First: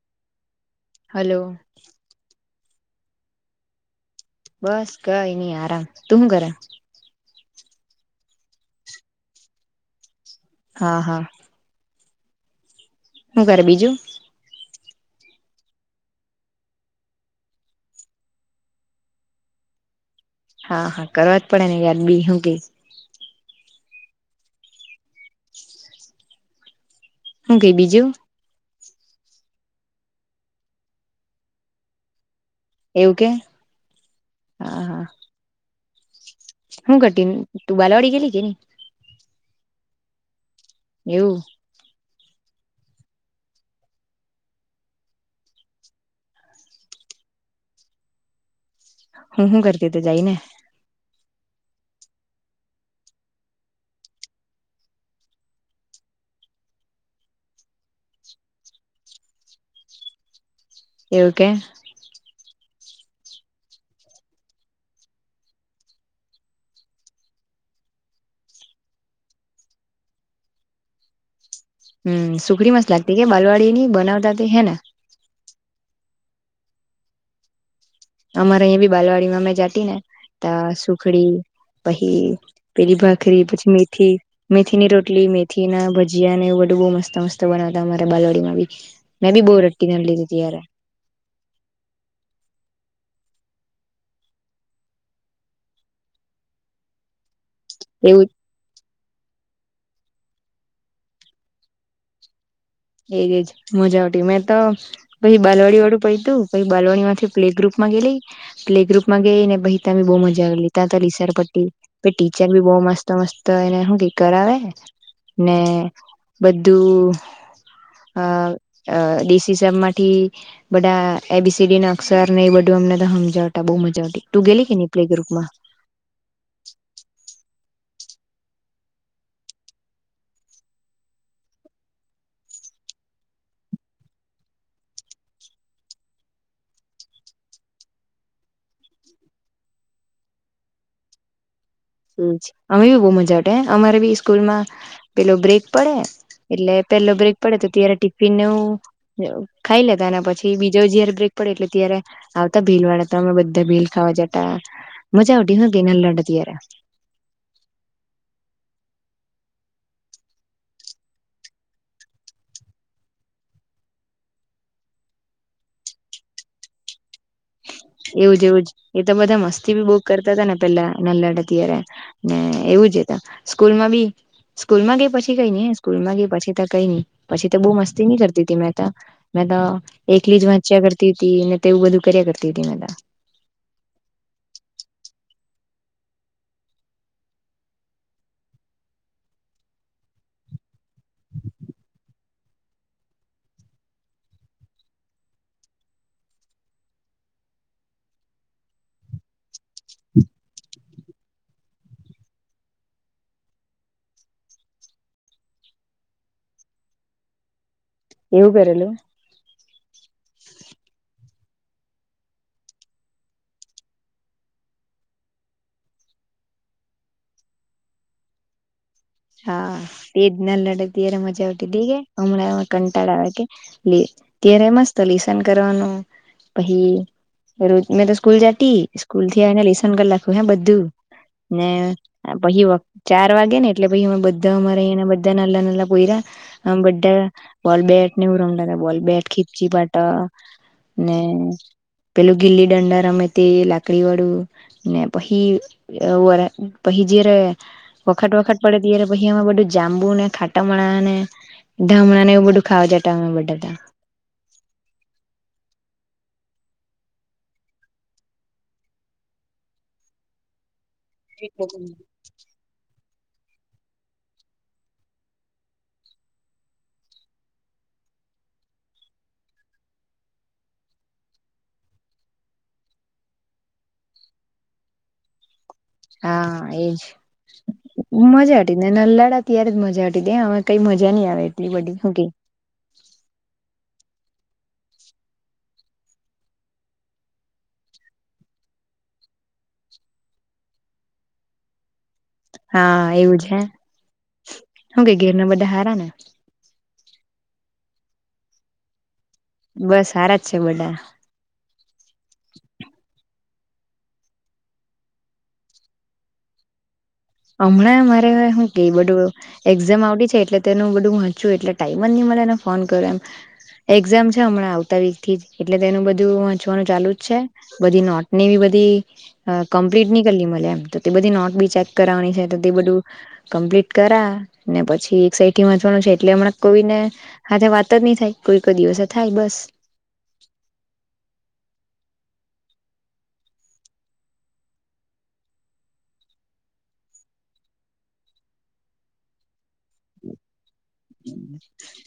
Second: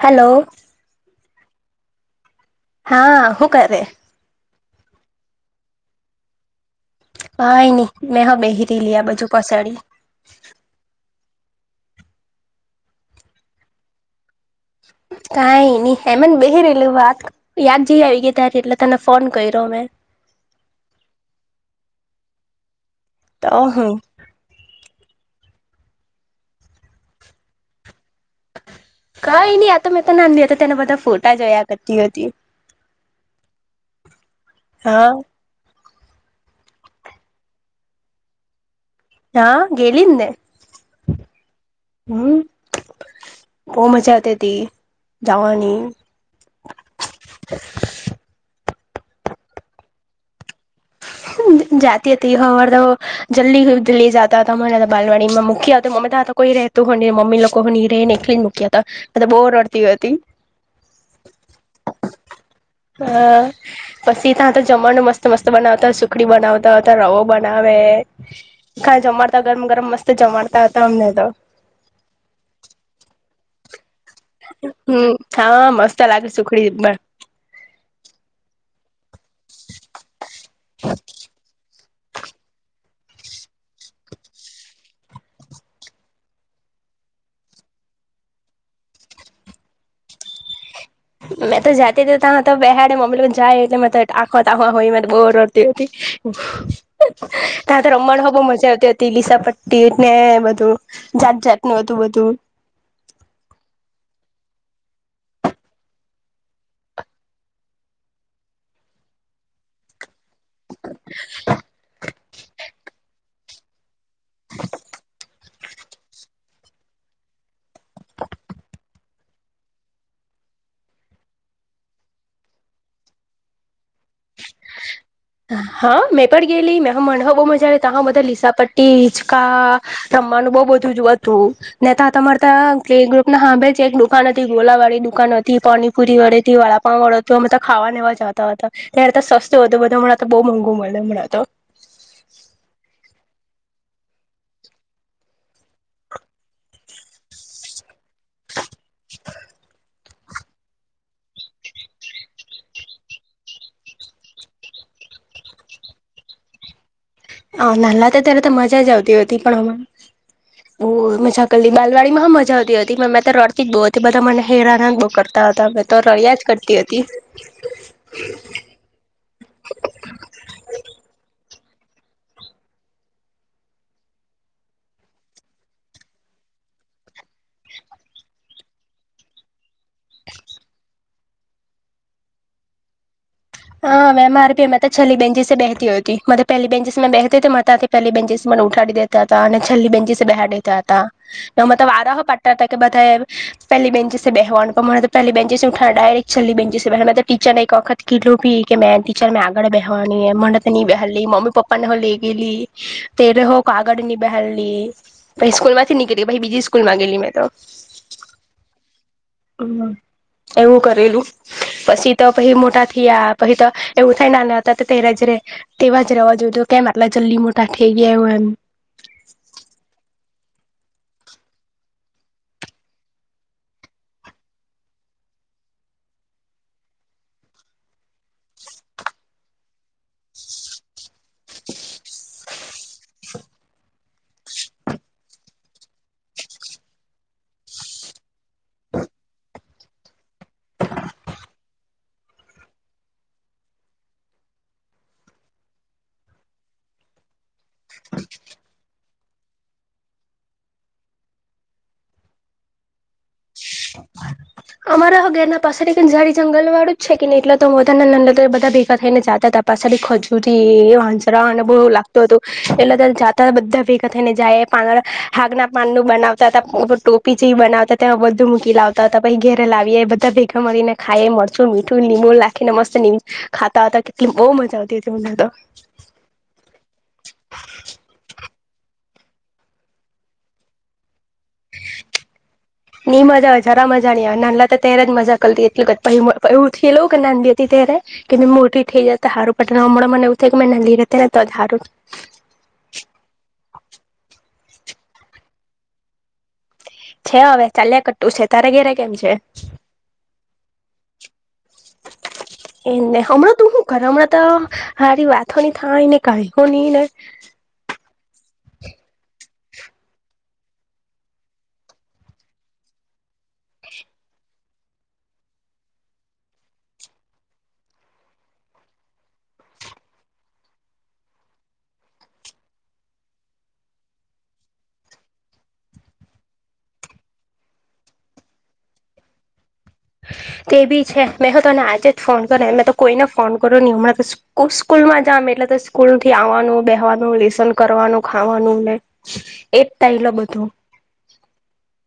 Hello hello હા હું કરે બસ કઈ નઈ આરામ તું હું કરે કઈ નહી મેં હ બહરી લ આ બજુ પસાડી હા હું કરે બીજું [unintelligible] કઈ નહી હેમન બહેરેલું વાત યાદ જઈ આવી ગઈ ત્યારે એટલે તને ફોન કર્યો મેમે હા હા કરવા જ પડે ને યાદ બી શું કેઈ તો અહ હું કઈ બીજું કઈ નહી આતો મેં તો નાની હતી ત્યારના બધા ફોટા જોયા કરતી હતી એવું કે હા હા હું કરતીની તું બાલાવાડી ગેલી કે ન હા ગેલીજને એવું હમ બહુ મજા અ હતી જવાની [unintelligible] હું હું કરતી તો જઈને જાતી હતી હવા જલ્દી હુઇ જતા હતા મને બાલવાડી માં મૂકી આવતો મમ્ દા તો કોઈ રહેતું હોય મમ્મી લોકો હવ ની રહે ને એકલી મ મુક્યા હતાા બો રડતી હતી એવું કે? હ પછી ત્યાં તો જમણ મસ્ત-મસ્ત બનાવતા. સુખડી બનાવતા હતા, રવો બનાવે, ખા જમાડતા ગરમ ગરમ મસ્ત જમાડતા હતામ મ‌ ને‌ તો. હમ્મ સુખડી મસ લાગતી કે બાલવાડીની બનાવ હમ્મ હા મસ્ત લાગે સુખડી પણ. અમારે અહીંયા બી બાલવાડીમાં અમે જાતી ને ત સુખડી પછી પેલી ભાખરી પછી, મેથી મેથીની રોટી રટલી મેથી ના ભજીયા એવ બધું બ મસ્ત મસ્ત બનાવતા મારે બાલોડીમાં બી મેં બી બહુ રડટી. [unintelligible] ય મેં તો જતી હતી ત તો બેહાડે ને મમ્મી લોકો જાય એટલે તો આંખવા તાખવા હોય ગોર રડતી હતી. ત્યા તો એવું રમણ હો બહ મજા આવતી. તેલીસા પટ્ટી ને બધું જાત જાતનું હતું બધું. એજ એજ મજા આવતી મેં તો પછી બાલવાડી વાળું પય તું બાલવાડી માંથી પ્લે ગ્રુપ માં ગેલી પ્લે ગ્રુપમાં ગઈ ને બિતા બહુ મજા જલતા તો રીસર પ્ટી ટીચર બી બહ મસ્ત મસ્ત એને શું કરાવે ને બધું અ ડીસી સાહેબ માંથી બધા એબીસીડી ન અક્ષર ને બધું અમને તો સમજાતા બઉુ મજા ઉતી તું ગેલી કે ની? પ્લે ગ્રુપમાં હા મેં પણ ગેલી મે મન બહુ મજા આવે ત્યા બધા લીસા પટ્ટી, હિચકા, રમવાનું બઉ બધું જ હતું, ને ત્યા તમારે ત્યાં- કે ગ્રુપ ના હાભે એક દુકાનન હતી ગોલા વાળી દુકાન હતી, પાણીપુરી વાળી હતી, વાડાપાવ વાળું હતું અમે તો ખાવ વા જતા હતા. ત્યારે તો સસ્તું હતું બધો તો બહુ મોંઘું મળે હમણાં તો અમે બી બહ મજા અમારે બી સ્કૂલમાં પેલો બ્રેક પડે એટલે પેલો બ્રેક પડે તો ત્યારે ટિફિન નેવું ખાઈ લેતા અને પછી બીજા જયારે બ્રેક પડે એટલે ત્યારે આવતા ભેલ વાળા તમે બધા ભીલ ખાવા જતા મજા. મજા આવતી હતી નાદલા હતા ત્યારે. હ નાલા હતા તો ત્યારે તો મજા જ આવતી હો હતી પણ હમ બ મજાક બાલવાડીમાં હ મજા આવતી હતી મે મેં રડતી જ બઉ હતી બધા મને હેરાન બો કરતા. મેતો રડીયા જ કરતી હતી એવું જ એવું જ એ તો બધા મસ્તી ભી બો કરતા હતા ને પેલા નનલા- ત્યારે ને એવું જ સ્કૂલમાં બી સ્કૂલ માં ગઈ પછી કઈ નઈ સ્કૂલ માં ગઈ પછી તો કઈ નઈ પછી તો બહુ મસ્તી ન કરતી હતી મેં. તો એકલી જ વાંચ્યા કરતી હતી ને તે એવું બધું કર્યા કરતી હતી મેંત. હા મેમ આર કે મેં તો છેલ્લી બેન્ચીસે બેહતી હતી. મને તો પહેલી બેન્ચીસે બેહતે તો મને તાથી પહેલી બેન્ચીસ પ ઉઠાડી દેતા હતા અને છેલ્લી બેન્ચચીસે બેહાદ દેતા હતા ને અમે તો વારા હો પાળ કેતા હતા કે બધા એ પેલી બેન્ચીસે બેહવાનું પણ મને તો પહેલી બેન્ચીસે ઉઠાડે ડાયરેક છેલ્લી બેન્ચીસે બેહાડે મેં તો કી ટીચર ને એક વખત કીધું પી કે મેં ટીચર મેં આગળ બેહેવાની એમ મને તો ની બેહારલી મમ્મી પપ્પાને હો લેઈ ગેયલી તે કે હો, આાગળની બેહારલી પછી સ્કૂલ માંથી નીકળી બીજી સ્કૂલ માં ગેલી મેં તો. એવું કરેલું? હ [unintelligible] એવું કરેલું. પછી તો પહી મોટા થીયા પહી તો એવું થાય નાના હતા તો ત્યારે જે તેવા જ રેવા જોઈતું કેમ આટલા જલ્દી મોટા થેઈ ગીયા એવુ એમ. તે જ નાનલા હતા ત્યારે મજા આવતી તી કે, હમણા અવે કંટાળો આવે કે ત્યારે મસ્ત લી લેશન કરવાનું. પહી રોજ મેં તો સ્કૂલ જતી સ્કૂલ થી આવીને લેસન કર લાખુ હે બધું. ને પહી વખ ચાર વાગે ને! એટલે પહી અમે બધા અમારા અહિંયા ના બધા નાનલા-નાનલા પોયરા અમે બધા બોલ બેટ ને એવું રમતાતા. બોલ-બેટ, ખીચચીપાટા ને પેલું ગીલી દંડા રમે તે, લાકડી વાળું ને પહી અ વર પહી જયારે વખત-વખત પડે ત્યારે પહી આમાં બધું જાંબુ ને ખાટમણા ને ધામણાં ને એવું બધું ખાવા જતા અમે બધા તો. અમારા હો ઘેર ના પાસે અંજારી જંગલ વાળું જ છે કેની એટલે તો મોટા-નાલા બધા ભેગા થઈને જાતાતા. પછાડી ખજૂરી, વાંજરા અને બો લાગતું હતું એટલે ત્યારે જાત તા બધા ભેગા થઈને જાયે પાણ હાગના પાન નું બનાવતાતા ટોપી જેવી બનાવતાતા એ બધુ ધુ મૂકી લાવતા હતા. પહિ ઘેરે લાવીએ બધા ભેગા મળીને ખાએ મરચું, મીઠું, લીબું લાખીને મસ્ત ની ખાતા હતા. બો મજા આવતી હતી મને તો. હા! એજ મજા હટી નાલા અટા ત્યારે જ મજા અટી અવે કે કઈ મજા જા ની આવે એટલી બડી હું કઈ? જાણ્યા નાલા ત્યારે જ મજા કરતી એટલે એવું થેયલુ કે નાંલી હતી ત્યારે કે મેં મોટી થેઈ અતે તો હારું પટે ને અમણાં મને એવુ થાય કે મેં નાલી રહેતેને તોજ હારું. હા! એવું છે. હું કેઈ ઘેર ના બધા હારા ને? છે અવે ચાલ્યા કટું છે, તારે ઘેરે કેમ છે? બસ સારા જ છે બધા. એને હમણાં તું હું કરે અમણાં તો હારી વાતો ની થય ને કાંઈ હો ની ને? અમણાં મારે હું કઈ બધું એક્ઝામ આવીછે એટલે તેનું બધું વાંચું એટલે ટાઈમ જ ની ને એને ફોન કરુ એમ. એક્ઝામ છે અમણાં આવતા વીક થી એટલે તેનું બધું વાંચવાનું ચાલુ જ છે. બધી નોટ ની બી બધ ધી કમ્પલિટ ની કરલી મલે એમ તો તે બધી નોટ બી ચેક કરાવાની છે તો તે બધું કમ્પલિટ કરાને પછી એક સાથે વાંચવાનું છે એટલે હમણાં કોઈને હાથે વાત જ નહી થાય, કોઈ-કોઈ દિવસે થાય બસ. તે બી છે મેં તો તને આજે જ ફોન કર્યો મેં તો કોઈને ફોન કરો ની હમણાં તો સ્કૂ સ્કૂલમાં જામ એટલે તો સ્કૂલ થી આવવાનું બેહેવાનું લેસન કરો વાનું ખાવાનું ને એ જ ટાયલા બધું.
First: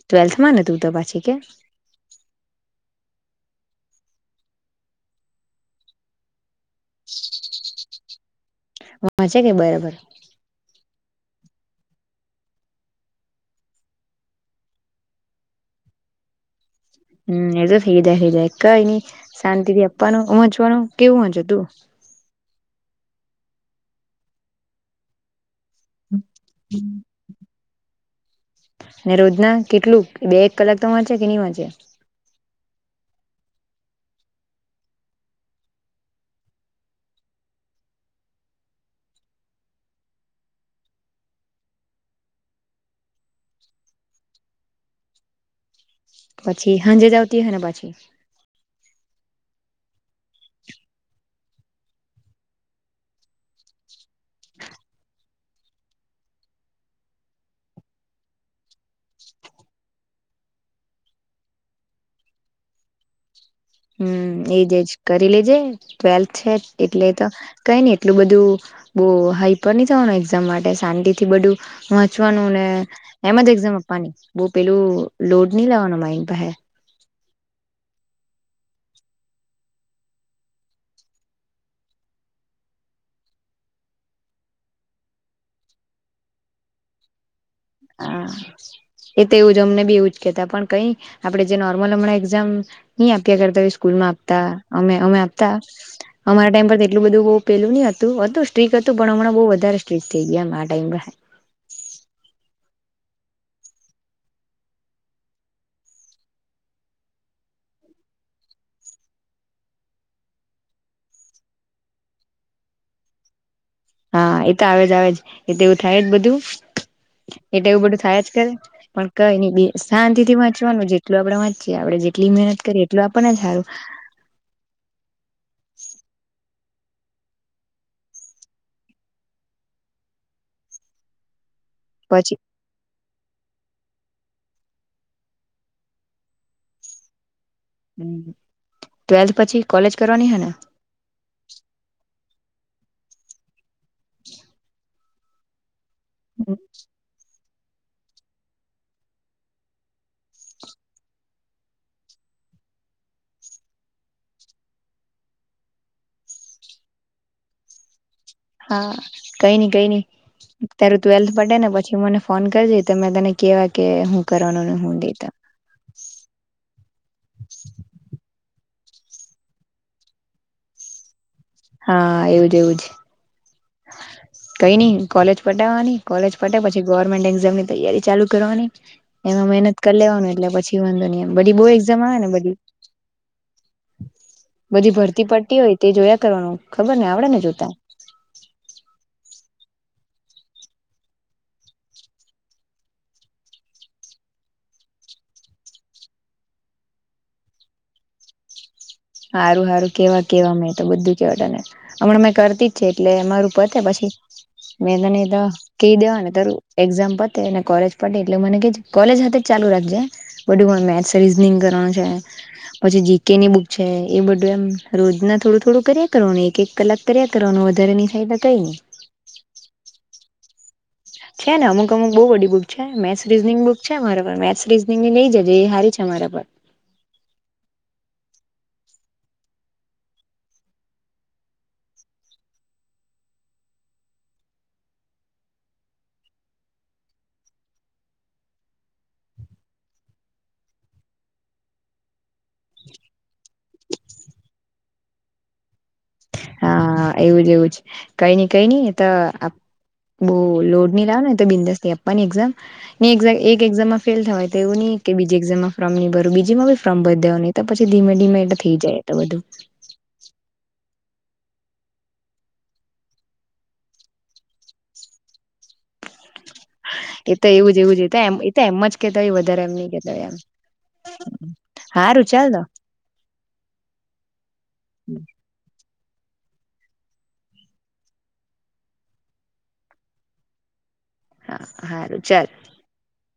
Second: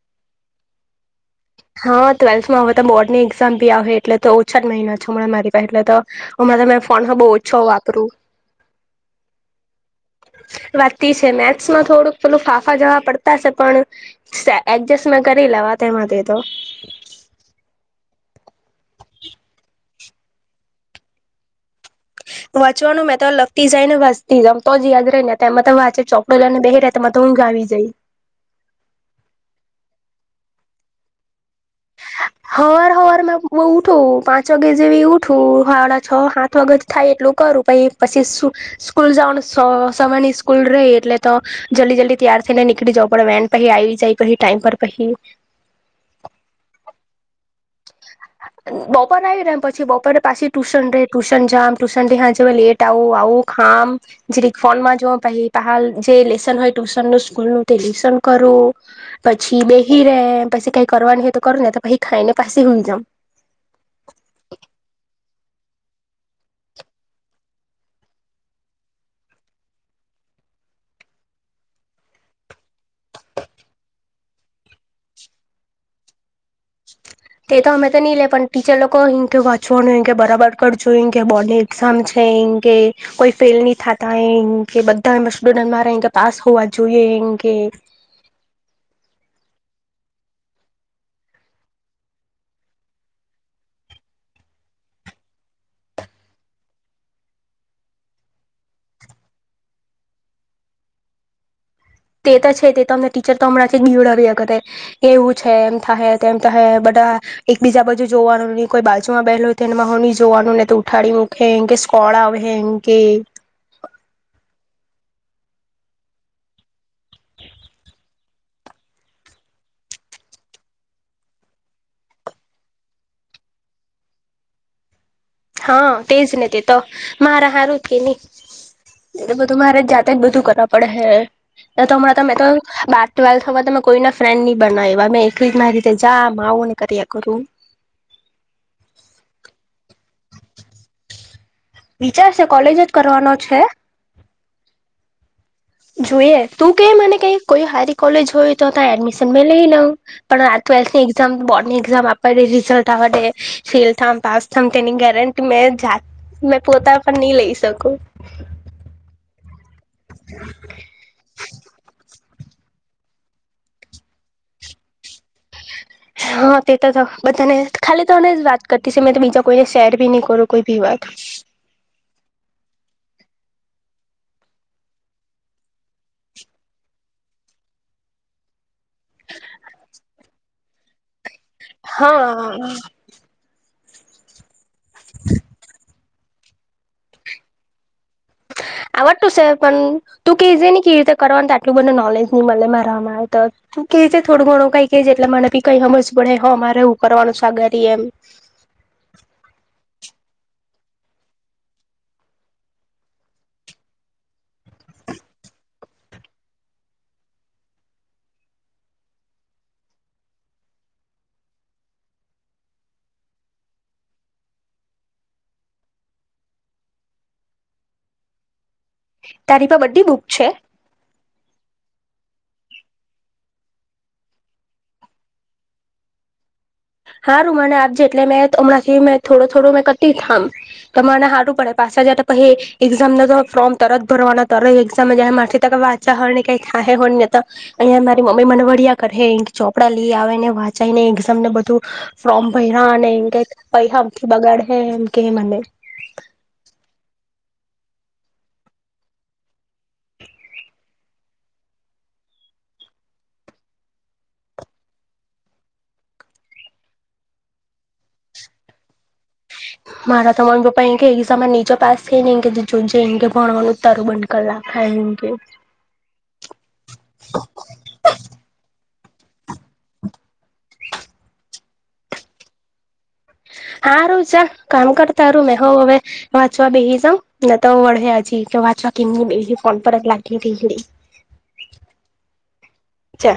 ટ્વેલ્થ માં ને તું તો પાછી? કે હા ટ્વેલ્થમાં અવે તો બોર્ડની એક્ઝામ ભી આવહે એટલે તો ઓછા જ મહિના છો અમણા મારી પાસે એટલે તો અમણાં તો મેં ફોન હો બો ઓછો વાપરું. વાંચે કે બરાબર? વાતી છે મેથ્સમાં થોડુંક પેલું ફાંફા જેવા પડતા છે, પણ એડજસ્ટ મેં કરી લેવા. તેમા તે તો હમ એ તો થેઈ જાય થેઈ જાય કઈની શાંતિ થી આપવાનુંં, વાચવાનું કેવું વાંચે તું? વાંચવાનું મેં તો લગતી જાય ને વાચતી જામ તો જ યાદ રેય ને. એમાં તો વાચે ચોકડ લને બેહે રહે તેમાં તો હું ગ આવી જઈ ને રોજના કેટલું બે એક કલાક તો વાંચે કે નઈં વાંચે હવાર હવાર માં બ ઉઠું પાંચ વાગે જેવી ઉઠું હડા છ સાઠ વાગે થાય એટલું ું પ પછી સ્કૂલ જવાનું સમય ની સ્કૂલ ર એટલે તો જલ્દી જલ્દી ત ઈને નીકળી જવ પડે વેન પછી આવી જાય પછી ટાઈમ પર પછી પછી સાંજે જ આવતી હ ને પછી બપોરે આવી રમ પછી બપોરે પાછી ટ્યુશન રહે ટ્યુશન જામ ટ્યુશનથી હા જ લેટ આવું આવું ખામ જે ર ફોનમાં જો ભાઈ ાલ જે લેસન હોય ટ્યુશન નું સ્કૂલ નું તે લેસન કરું પછી બેહી રેમ પછી કઈ કરવાની હો તો કર ને તો પછ ખાઈ ને પાસે હોન જમ હમ એજજ કરી લેજે ટ્વેલ્થ છે એટલે તો કઈ નને એટલું બધું બહ હાઈપર ની જવાનું એક્ઝામ માટે શાંતિ થી બધું વંચવાનું ને એમ જ એઝામ વાની બહ પેલું લોડ નહી લેવાનો માઇન્ડ હે [inaudible] તે તો અમે તો નહી લે પણ ટીચર લોકો અહી કે વાંચવાનું એ બરાબર કરજો એ કે બોર્ડ ની એક્ઝામ છે એમ કેય કોઈ ફેલ નહી થતા, એય કૈ બધા સ્ટુડન્ટ મારા પાસ હોવા જોઈએ કૈ હા એ, અમને બી એવું કેતા, પણ કઈ આપણેે જે નોર્મલ હમણાં એક્ઝામ નહી આપ્યા કરતા, એવી સ્કૂલમાં આપ અમે, અમે આપતા અમારા ટાઈમ પર એટલું બધું બવ પેલું નઈ હતું, હતું સ્ટ્રીક હતું પણ હમણાં બહુ વધારે સ્ટ્રીટ થઈ ગયા. એમ આ ટાઈમ પર તમને ટીચર તો હમણાંથી બીવડાયા કરે, એવું છે, એમ થાહે તેમ થાહે, બધા એક બીજા બધુ જોવાનું, ની કોઈ બાજુમાં બેહેલો તો એ [inaudible] માં હું નહી જોવાનું ને તો ઉઠાડી મૂખે, એમ કે સ્કોડઆવે એમ કેય. હ [inaudible] હા એ તો આવેજ આવેજ, એ તોવું થાય જ બધું એટે એવું બધું થાયા જ કરે, પણ કઈ ની બેસ શાંતિ થી વાંચવાનું, જેટલું આપડે વાંચીએ આપડે જેટલી મહેનત કરી, એટલું આપણને સારું [unintelligible] હા તે જ ને, તે તો મારાા હારુંત કે નહી.? એટલે બધું, મારે જાતે જ બધું કરવા પડે હે. એ તો હમણાં તમે પછી તો બાર ટવેલ્થ તમે કોઈ ના ફ્રેન્ડ ની બનાવ્યા. મે એકલી જ મારી રીતે જામ આવું ને કર્યા કરું. [unintelligible] ટ્વેલ્થ પછી કોલેજ કરવાની હે ને? વિચાર શે કોલેજ જ કરવાનો છે. જોઈએ. તું કે મને કઈ? કોઈ હારી કોલેજ હોય તો, ત્યા એડમિશન મે લઈ લઉં. પણ આ ટ્વેલ્થની એક્ઝામ બોર્ડ ની એક્ઝામ આપવા દે રિઝલ્ટ અવવાડે, ફેલ થાવ પાસ થાવ તેની ગેરેંટી મે જાત મે પોતા પણ, નહી લઈ શકું. હા, કઈ નઈ, કઈ નઈ તારું ટ્વેલ્થ પતે ને પછી મને ફોન કરજે. તો મેં તને કેવા કે, હું કરવાનું ને હું દેતા. હા, તે તો તો બધાને, ખાલી તોને વાત કરતી છુ. મે તો બીજા કોઈને શેર ભી, નહી કરુ કોઈ ભી વાત. હા એવું જ એવું જ, કઈ નઈ કોલેજ પટાવાની, કોલેજ પટે પછી, ગવર્મેન્ટ એક્ઝામની તૈયારી ચાલુ કરવાની. એમાં મહેનત કરી લેવાનું, એટલે પછી વાંધો નિ આવે. બધી, બહુ એક્ઝામ આવે ને બધી હા બધી ભરતી પડ્તી હોય, તે જોયા કરવાનું ખબર ને, આવડે ને જોતા? આવડતું છે. પણ તું કેજે ની કેવી રીતે કરવાનું? તો આટલું બધુ નોલેજ નહી મળે મારા મા તો, હું કે જે થોડું ઘણું, કઈ કે જે એટલે મને ભી કઈ સમજે પડે, હો મારે એવું કરવાનું સાગરી એમ સારું સારું કેવા! કેવા, મે તો બધું કેવા જાને, હમણાં મેં કરતી જ છે. એટલે મારુ પતે પછી મેં તને તો કહી દેવા ને, તારું એક્ઝામ પતે ને કોલેજ પતે, એટલે મને કે જે કોલેજ નથી ચાલુ રાખજે બધુ, મેથ્સ રીઝનિંગ કરવાનું છે. પછી જીકેની બુક છે એ બધું, એમ રોજ ના થોડું થોડું કર્યા કરવાનું, એક એક કલાક કર્યા કરવાનું વધારે નહી થાય તો કઈ નહી. તારી પાહે બધી બુક છે? છે ને, અમુક અમુક બહુ બડી બુક છે. મેથસ રીઝનિંગ બુક છે મારા પાહે, મેથ્સ રીઝનિંગ ની લઈ જ એ સારી છે. બરાબર! હારૂ માને આપજે, એટલે મેં હમણાંથી મે થોડો થોડો મેં કર્ટી થામ. તમારે હારું પડે, પાછા જ તો પછી એક્ઝામ ન ફોર્મ તરત ભરવાના, તરી જ એક્ઝામ જ માર થી ત વાંચતા હોય ને, કઈ થાહે હોય ને તો અહંયા મારી મમ્મી મને વઢિયા કરે, ચોપડા લઈ આવે ને વાચ અને એક્ઝામ ને બધું ફ્રોમ ભૈરા અને એમ કે હ [inaudible] મથી બગાડ હે એમ કે મને હા, એવું જ એવું જ, કઈ નઈ કઈ નઈ તો, બહુ લોડ નહી લેવાનો, ને તો બિંદાસથી આપવાની એક્ઝામ, ને એક એક્ઝામ માં ફેલ થવાય તેવું ની કે બીજી એક્ઝામ માં ફોમ ની ભરું બીજીમા પણ ફોર્મ ભરી દેવાનુ. નહી તો પછી ધીમે ધીમે એ તો થઈ જાય, એતો બધું મારા તો મમ્મી, પપ્પા એમ કે એકઝામમાં ની જો પાસ થઈ ને કે, જો જે એ કે ભણવાનું તારું બંધ કરાવી, ખાયમ કે એ તો એવું જ એવું જ એ તો તો એમ જ કેતા હોય વધારે એમ ન કેતાય એમ હા રું ચાલ દ હાારું છે કામ કરતાારું મેં હ હવે વાચવા બેહી જા નાને તો વળેજી કે વાચવા કેમ બે કોન પર લાગ કે હા સારું ચાલ છે